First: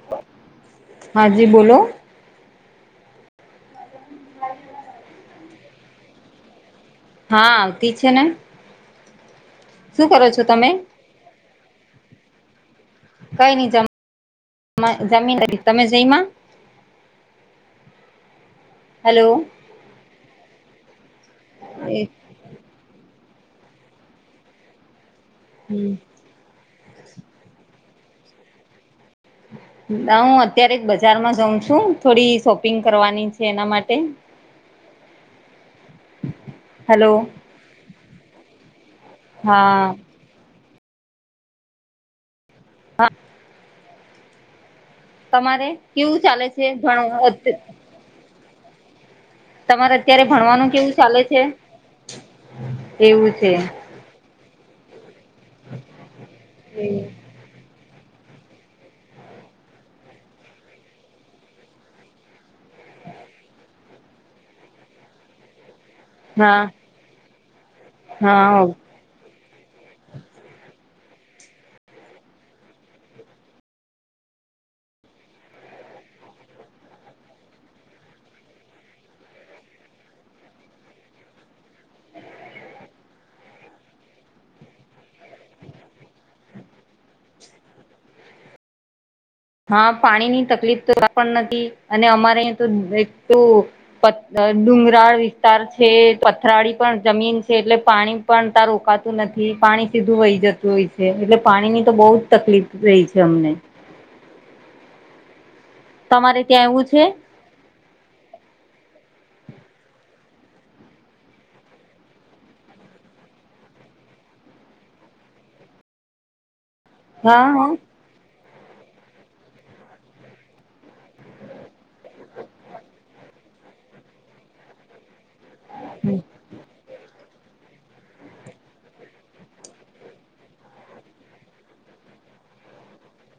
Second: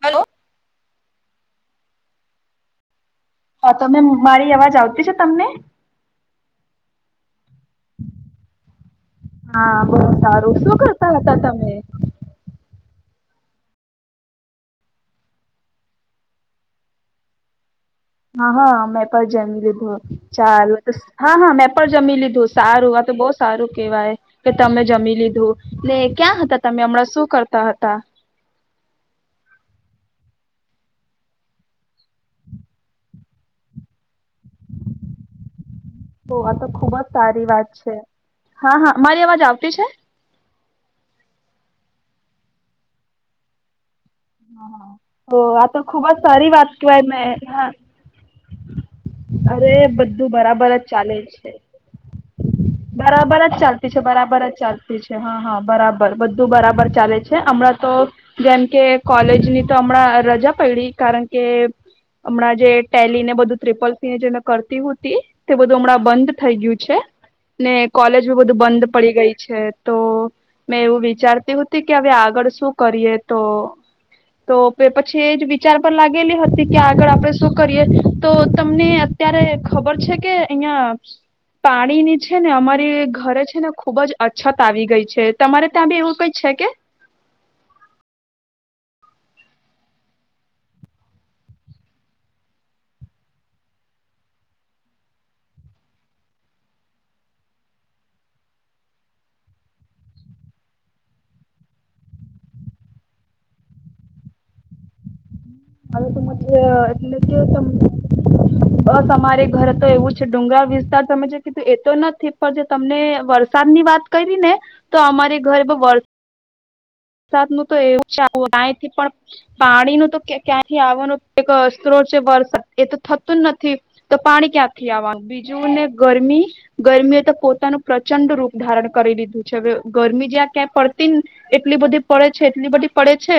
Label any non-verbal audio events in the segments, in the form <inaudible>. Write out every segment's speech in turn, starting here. Hello હા જી બોલો હા તમે મારી અવાજ આવતી છે તમને? હા આવતી છે ને. હા બહુ શું કરો છો સારું. તમે શું કરતા હતા તમે? કઈ નઈ જમ જમી નથી. તમે જઈમાં? હા હા મેં હેલો પણ જમી લીધું. ચાલ હા હા મેં પણ જમી લીધું સ. સારું આ તો બહુ સારું કેવાય કે તમે જમી લીધું. ને ક્યાં હતા તમે હમણાં શું કરતા હતા? હું અત્યારે બજારમાં જઉં છું. થોડી શોપિંગ કરવાની છે એના માટે. ઓહ! આ તો ખુબ જ હેલો સારી વાત છે. હા હા મારી અવાજ આવતી છે? હા હા હા તો આ ખુબ જ કેવું ચાલે સારી છે વાત કેવાય મેં ભણ હા. અરે તમારે અત્યારે બધું બરાબર ભણવાનું જ કેવું ચાલે છે. એવું બરાબર છે જ ચાલ તી છે. બરાબર જ ચાલતી છે. હા હા બરાબર બધું બરાબર ચાલે છે. છે હમણાં તો જેમ કે કોલેજની તો હમણાં રજા પયડી. કારણ કે હમણાં જે ટેલી ને બધું ટ્રિપલ જે મેં કરતી હતી તે બધું હમણાં બંધ થઈ હા ગયું છે ને કોલેજ બ બધું હા બંધ પડી ગઈ છે તો મેં એવું વિચારતી હતી કે હવે આગળ શું કરીએ તો તો પછી એ જ વિચાર પર લાગેલી હતી કે આગળ આપડે શું કરીએ તો તમને અત્યારે ખબર છે કે અહિયાં પાણી ની છે ને અમારી ઘરે છે ને ખુબ જ અછત આવી ગઈ છે તમારે ત્યાં બી એવું કઈ છે કે હા પાણીની તકલીફ તો પણ નથી અને અમારે અહી તો એક પ ડુંગરાળ વિસ્તાર છે પથરાળી પણ જમીન છે, એટલે પાણી પણ ત્યાં રોકાતું નથી પાણી સીધું વહી જતું હોય છે એટલે પાણીની તો બહુ જ તકલીફ રહી છે અમને હવે તો તમારે મત ત્યાં એવું છે એટલે કે ત બસ અમારે ઘરે તો એવુ છે, ડુગર વિસ્તાર તમે જે કીધું એતો નથી પણ તમને વરસાદ ની વાત કરી ને તો અમારે ઘરે વર હા વરસાદ નું તો હા એવું કથી પણ પાણી ન તો ક્યાંથી આવવાનું એક સ્ત્રોત છે વરસાદ એ તો થતું જ નથી તો પાણી ક્યાંથી આવવાનું બીજું જો ને ગરમી ગરમી હો તો પોતાનું પ્રચંડ રૂપ ધારણ કરી લીધું છે હવે ગરમી જ્યાં ક્યાં પડતી ને એટલી બધી પડે છે એટલી બધી પડે છે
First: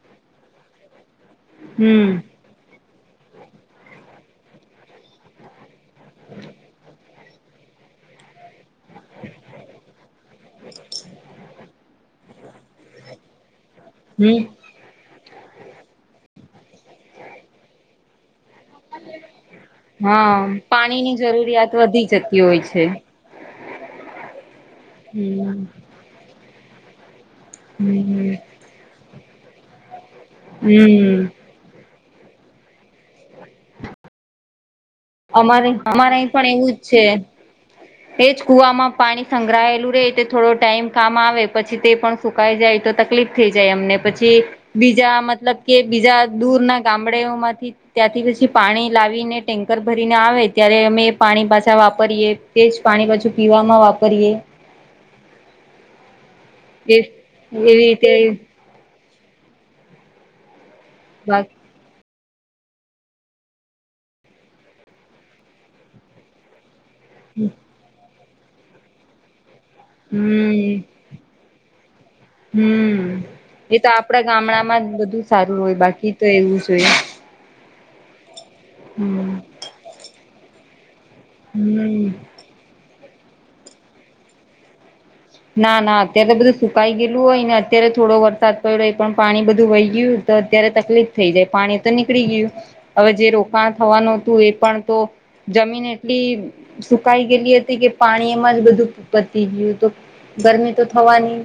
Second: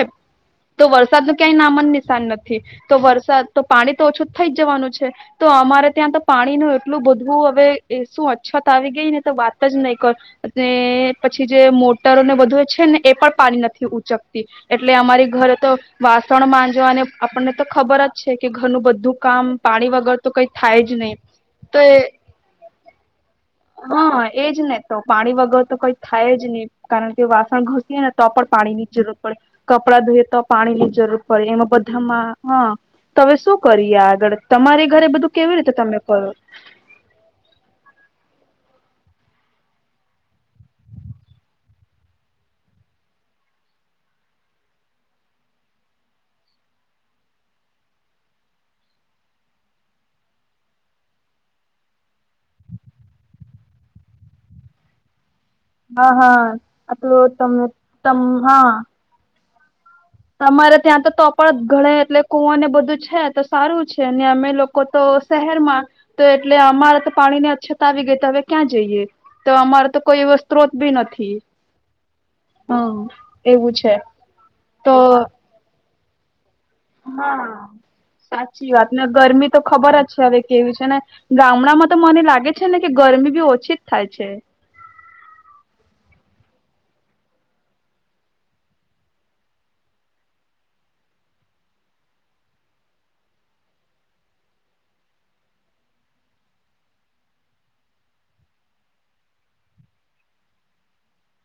તો વરસાદ નું ક્યાંય નામન હમ નિશાન નથી તો વરસાદ તો પાણી તો ઓછું થઈ જ જવાનું છે તો અમારે ત્યાં તો પાણી ન એટલું બધવું હવે એ શું અછત આવી ગઈ ને તો વાત જ નહીં કર અને પછી જે મોટરો ને બધું છે ને એ પણ પાણી નથી હમ ઉંચકતી એટલે અમારી ઘરે તો વાસણ બાજો અને આપણને તો ખબર જ છે કે ઘરનું બધું કામ પાણી વગર હા તો કઈ થાય જ નહીિ પાણીની જરૂરિયાત તો એ વધી જતી હોય છે હા એજ ને તો પાણી હમ વગર તો કઈ થાય જ નહી કારણ કે વાસણ ઘસીએ ને તો હમ પણ પાણી ની જરૂર પડે કપડા ધોએ તો પાણી ની હમ જરૂર પડે એમા બધ હા તમે શું કરીએ આગળ તમારી ઘરે બધું કેવી અમારે રીતે તમે અમારે અહીં કરો એવું પણ જ છે એજ કુવામાં પાણી સંગ્રહાયેલું રે તે થોડો ટાઈમ કામ આવે પછી તે પણ સુકાઈ જાય તો તકલીફ થઈ જાય એમને પછી બીજા મતલબ કે બીજા દૂર ના ગામડઓમાંથી ત્યાંથી પછી પાણી લાવીનેટેક કરર ભરીને આવે ત્યારે અમે એ પાણી પાછા વાપરીએ તે જ પાણી પાછું પીવામાં વાપરીએ હા હા એ તો તમ એવી રીતે તમ હા તમારે ત્યાં તો તો પણ બાકી ગણે એટલે કુવા ને બધુ છે, તો સારુ છેને, અમે લોકો તો શહેરમા તો એટલે અમારે તો પાણી ને અછત આવી ગઈ તો હવે ક્યાં જઈએ તો અમારે તો કોઈ એ સ્ત્રોત હમ બી નથી હમ એવુ છે. ગામડા માં તો બધું સારું હોય બાકી તો એવું જ હોય હા સાચી વાત ને હમ ગરમી તો ખબર જ છે હવે કેવીું છે ને ગામડામાં તો હમ મને લાગે છેને, કે ગરમી બી ઓછી જ થાય છે. ના ના અત્યારે તો બધું સુકાઈ ગયેલું હોય ને અત્યારે થોડો વરસાદ પડ્યોય પણ પાણી બધું વહી ગયું તો અત્યારે તકલીફ થઈ જાય પાણી તો નીકળી ગયું હવે જે રોકાણ થવાનું હતું એ પણ તો જમીન એટલી સુકાઈ ગયેલી હતી કે પાણી એમાં જ બધું પતી ગયું હત ગરમી તો થવાની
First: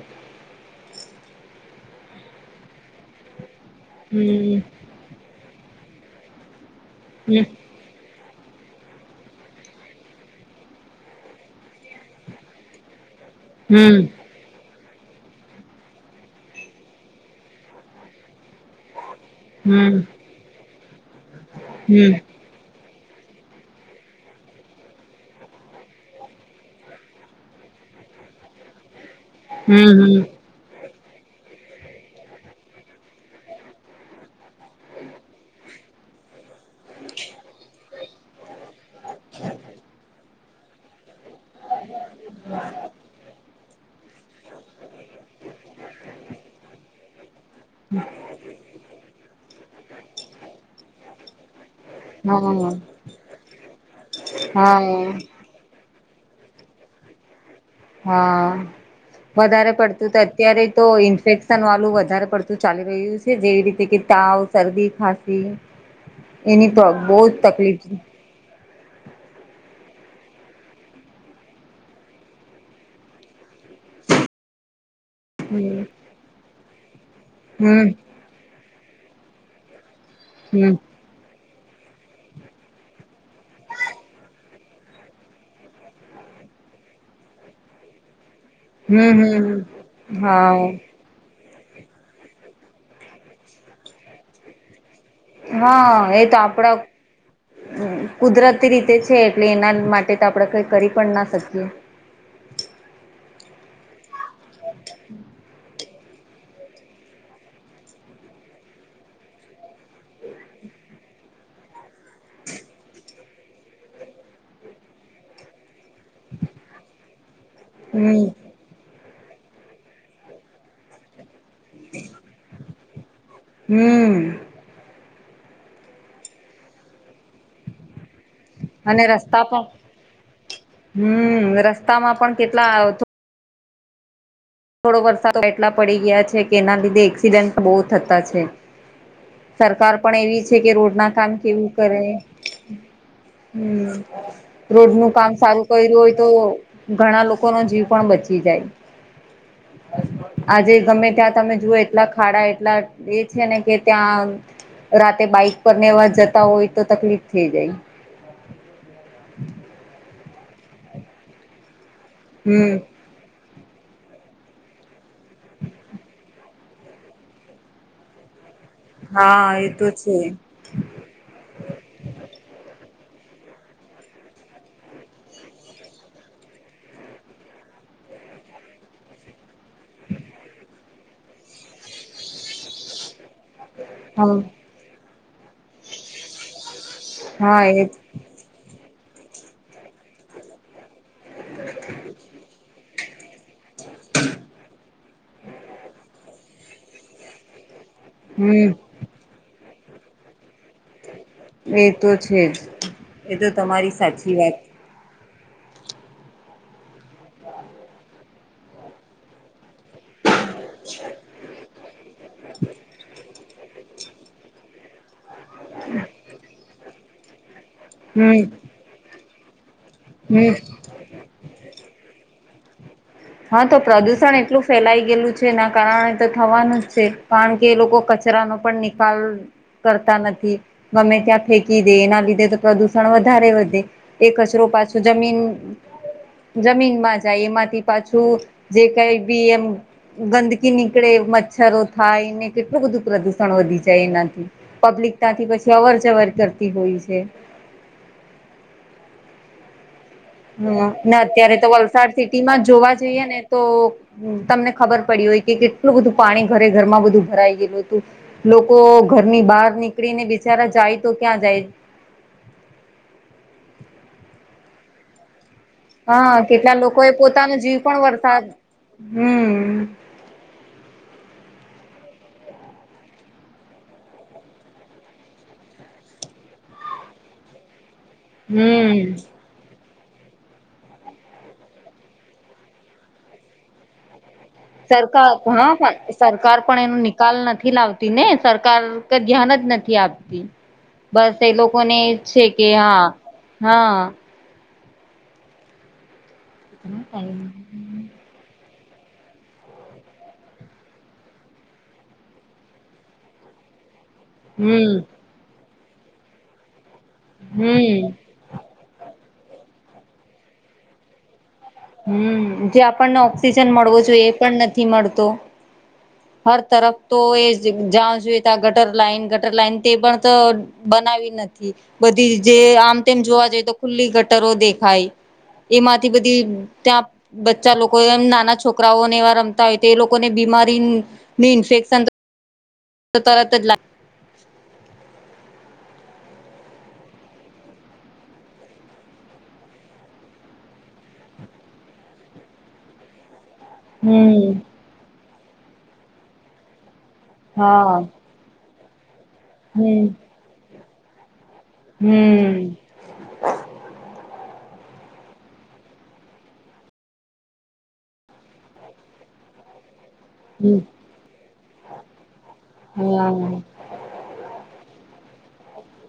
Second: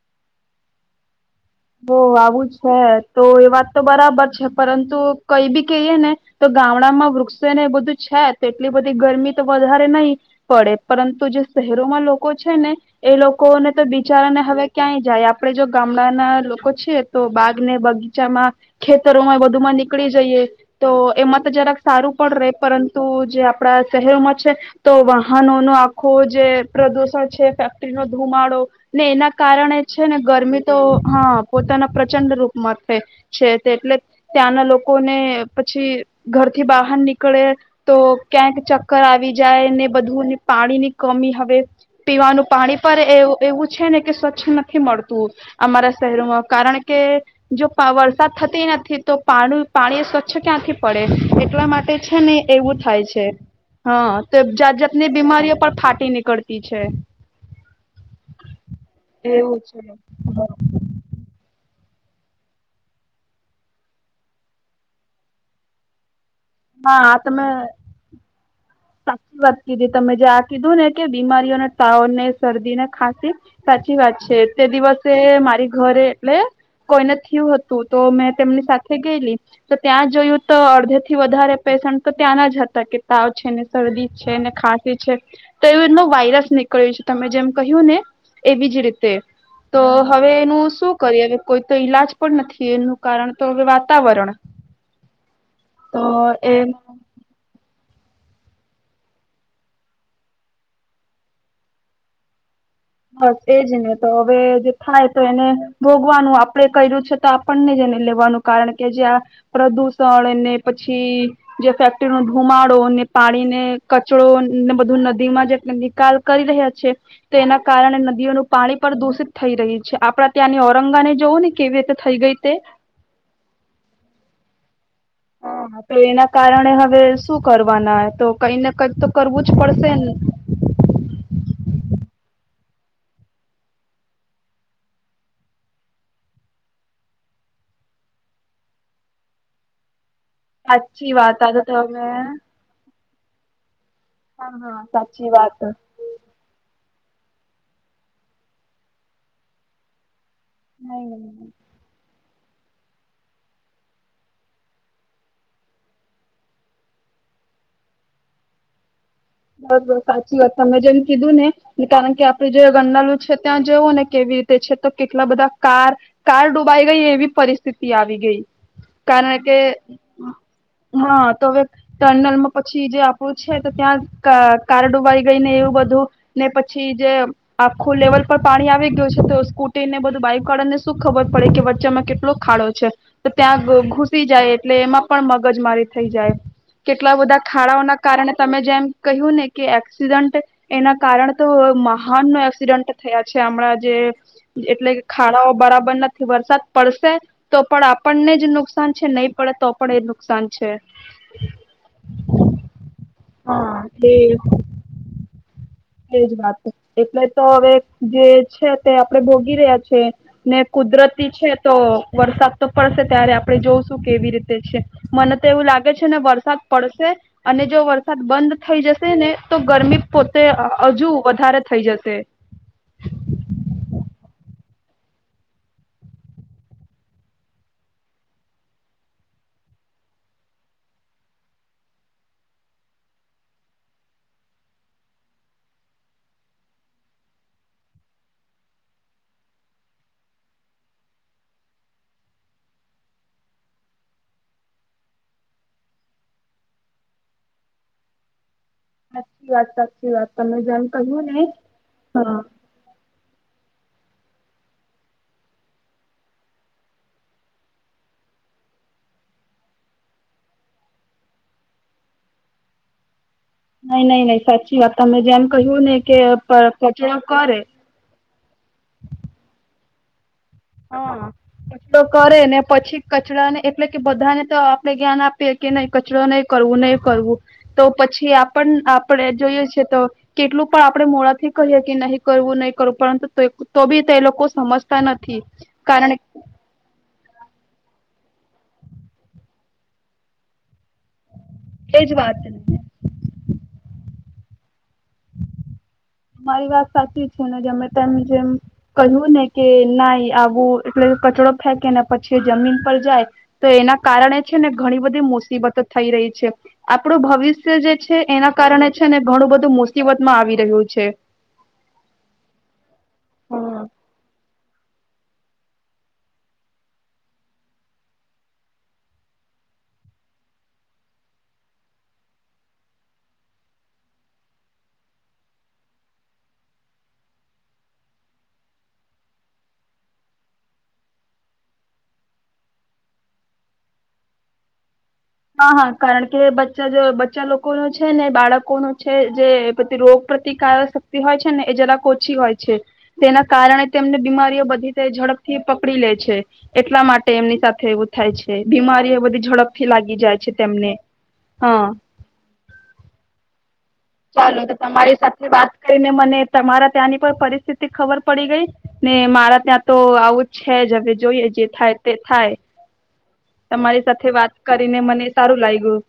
હો આવું છે તો એ વાત તો બરાબર છે હમ પરંતુ કઈ બી કહીએ ને તો ગામડા માં હમ વૃક્ષો ને એ બધું છે જ તેટલી બધી ગરમી તો વધારે નહી પડે પરંતુ જે શહેરોમાં લોકો છે ને એ લોકોને તો હમ બિચારા ને હવે ક્યાંય જાય આપડે જો ગામડાના છે તો બાગ ને બગીચામાં ખેતરોમાં બધું માં નીકળી જઈએ તો એમાં તો જરાક સારું હમ પણ રે પરંતુ તો જે આપડા શહેરોમાં છે તો વાહનોનો આખું જે પ્રદુષણ છે ફેક્ટરી નો ધુમાડો ને એના કારણે છે હમ ને ગરમી તો હા પોતાના પ્રચંડ રૂપમાં છે તે એટલે ત્યાંના લોકો ને પછી ઘરથી બહાર નીકળે તો ક્યાંક ચક્કર આવી જાય ને બધું પાણી ની કમી હ હે પીવાનું પાણી પર એવુ એવું છે ને કે સ્વચ્છ નથી મળતું અમારા શહેરોમાં કારણ કે જો પણ વરસાદ થતી નથી તો પા પાણી સ્વચ્છ ક્યાંથી પડે એટલા માટે છે ને હમ હમ એવું થાય છે હા તો હા જાત હા જાતની બીમારીઓ પર ફાટી નીકળતી બી છે. હા એવું વધારે પડતું તો છે અત્યારે જ તો ઇન્ફેક્શન વાળું વધારે પડતું ચાલી રહ્યું છે જેવી રીતે કે તાવ શરદી ખાંસી એની તો હા આ બહુ જ તમે તકલીફ સાચી વાત કીધી તમે જે આ કીધું ને કે બીમારીઓને તાવ ને શરદી ને ખાંસી સાચી વાત છે તે દિવસ તે મારી હમ ઘરે એટલે કોઈને થયું હતું તો મેં તેમની સાથે ગયેલી તો ત્યાં જોયું હમ તો હમ અડધે થી વધારે પેશન્ટ તો ત્યાંના જ હતા કે તાવ છે ને શરદી છે ને ખાંસી છે તો એવું એનો વાયરસ નીકળ્યો છે તમે જેમ કહ્યું ને એવી જ રીતે હમ હમ તો હવે એનું હા શું કરી હવે કોઈ તો ઈલાજ પણ નથી એનું કારણ તો હવે વાતાવરણ હા એ તો આપડો કુદરતી રીતે છે એટલે એના માટે તો આપણે કંઈ કરી પણ ના શકીએ. હસે એજ ને તો હવે જે થાય તો એને ભોગવાનું આપણે કર્યું છે તો આપણને જને લેવાનું કારણ કે જ્યાં આ પ્રદૂષણ એને પછી જે ફેક્ટરી નો ધુમાડો ને પાણી ને કચરો ને બધું નદી માં જેટલે નિકાલ કરી રહ્યા છે તો એના કારણે હમ નદીઓનું પાણી પણ દૂષિત થઈ રહ્યું છે આપડા ત્યાંની ઔરંગા ને જોવું ને કેવી રીતે થઈ ગઈ તે હમ્મ. હ તો એના કારણે હવે શું કરવાના તો કઈને કઈક તો કરવું જ પડશે ને હમ્મ રસ્તામાં પણ કેટલા થોડો વરસાદ એટલા પડી ગયા છે કે એના લીધે એક્સિડેન્ટ બહુ થતા છે. સરકાર પણ એવી છે કે રોડ ના સાચી કામ વાત આ તો કેવું કરે તમે હમ્મ હા હા રોડ નું સાચી કામ વાત સારું કર્યું હોય તો ઘણા લોકો નો જીવ પણ બચી જાય. આજે ગમે ત્યાં તમે જુઓ એટલા ખાડા એટલા એ છે ને કે ત્યાં રાતે બાઈક પર નેવા જતા હોય તો તકલીફ થઈ જાય બસ બસ સાચી વાત તમે જેમ કીધું ને કારણ કે આપડે જે હમ ગરનાળું છે ત્યાં જવું ને કેવી રીતે છે તો કેટલા બધા કાર કાર ડૂબાઈ ગઈ એવી પરિસ્થિતિ આવી ગઈ કારણ કે હા એ તો છે. હા તો હવે ટનલમાં પછી જે આપણું છે તો ત્યાં અ કાર ડુબાઈ ગઈ ને એવું બધું ને પછી જે આખું લેવલ પર પાણી આવી ગયું છે તો સ્કૂટીને બધું બાઈક વાળા ને શું ખબર પડે કે વચ્ચામાં કેટલો ખાડો છે તો ત્યાં ઘૂસી હા જાય એટલે એમાં પણ મગજ મારી થઈ જાય. કેટલા બધા હા એ ખાડાઓના કારણે તમે જેમ કહ્યું ને કે એક્સિડન્ટ એના કારણે તો મહાન નો એક્સિડન્ટ થયા છે હમણાં જે એટલે કે ખાડાઓ બરાબર નથી વરસાદ પડશે તો પણ આપણને જ હમ નુકસાન છે નહીં પડે તો પણ એ નુકસાન છે એ તો છે જ એ તો હા તમારી એ સાચી વાત એજ વાત એટલે તો હવે જે છે તે આપણેે ભોગી રહ્યા છે ને કુદરતી છે તો વરસાદ તો પડશે ત્યારે આપણે જોઉશું કેવી રીતે છે મને તો એવું લાગે છે ને વરસાદ પડશે અને જો વરસાદ હમ બંધ થઈ જશે ને તો ગરમી પોતે હમ હજુ વધારે થઈ જશે હા તો પ્રદુષણ એટલું ફેલાઈ ગયેલું છે એના કારણે તો થવાનું જ છે કારણ કે એ લોકો કચ ચરા નો પણ નિકાલ કરતા નથી ગમે ત્યાં ફેંકી દે એના લીધે તો પ્રદુષણ વધારે વધે એ કચરો પાછો જમીન જમીનમાં જાય એમાંથી પાછું જે કઈ બી એમ ગંદકી નીકળે મચ્છરો થાયને કેટલું બધું પ્રદુષણ વધી જાય એનાથી પબ્લિક ત્યાંથી પછી અવર જવર કરતી હોય છે સાચી વાત સાચી વાત તમે જેમ હ કહ્યું ને અત્યારે તો વલસાડ હા સિટી માં જ જોવા જઈએે ને તો તમને ખબર પડી હોય કે કેટલું બધું પાણી ઘરે ઘરમાં બધું ભરાય ગયેલું હતું લોકો ઘરની બહાર નીકળીને બિચારા જાય તો ક્યાં જાય નઈ નઈ નહી સાચી વાત તમે જેમ કહ્યું ને કે હા કેટલા લોકો એ કચરો પોતાનો કરે જીવ પણ વરસાદ હમ હા કચરો કરે ને પછી કચરાને એટલે કે બધાને તો આપડે જ્ઞાન આપીએ કે નહી કચરો નહી કરવું નહીં કરવું તો પછી આપણ હમ આપણે જોઈએ છે તો કેટલું પણ આપડે મોડાથી કહીએ કે નહી કરવું નહી કરવું પરંતુ તો બી તે લોકો સમજતા સરકાર નથી <unintelligible> હા કારણ એ સરકાર પણ એનો નિકાલ નથી લાવતી ને સરકાર કઈ ધ્યાન જ નથી આપતી બસ એ લોકો ને જ વાત છે કે ને હા હા તમારી વાત સાચી છે ને જેમે તેમ જેમ કહ્યું ને કે ના આવું એટલે કચરો ફેંકે ને પછી જમીન પર જાય તો એના કારણે જ જે હમ ને ઘણી બધી મુસીબતો થઈ રહી છે આપડુ ભવિષ્ય જે હમ છે એના કારણે છે ને ઘણું બધું મુસીબતમાં આવી રહ્યું છે હમ જે આપણને હમ ઓક્સિજન મળવુ જોઈએ પણ નથી મળતો હર તરફ તો એ જા જોઈ ત્યાં ગટર લાઈન ગટર લાઈન તે પણ તો બનાવી નથી બધી જે આમ તેમ જોવા જઈ તો ખુલ્લી ગટરો દેખાય એમાંથી બધી ત્યાં બચ્ચા લોકો એમ નાના છોકરાઓને એવા રમતા હોય તો એ લોકોને બીમારી મિ ઇન્ફેક્સન તો તરત જ લા હા હા કારણ કે બચ્ચા જો બચ્ચા લોકો નો છે ને બાળકો નો છે જે રોગ પ્રતિકારક શક્તિ હોય છે ને એ જરાક ઓછી હોય છે તેના કારણે તેમની હમ બીમારીઓ બધી ઝડપથી પકડી લે છે એટલા માટે એમની સાથે હા એવું થાય છે બીમારી એ બધી ઝડપથી હમ લાગી જાય છે તેમને હા હમ ચાલો તો તમારી સાથે વાત કરીને મને તમારા ત્યાંની પણ પરિસ્થિતિ ખબર પડી ગઈ ને મારા ત્યાં તો આવું જ હમ છે જ હવે જોઈએ જે થાય તે થાય હા તમારી સાથે વાત કરીને મને સારું લાગ્યું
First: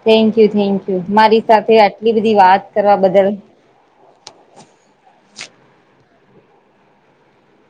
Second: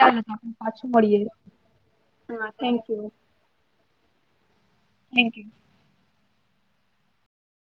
ચાલો થેન્ક તો યુ આપણે થેન્ક પાછું યુ મળીએ મારી સાથે આટલી બધી વાત કરવા બદલ થૅન્ક યુ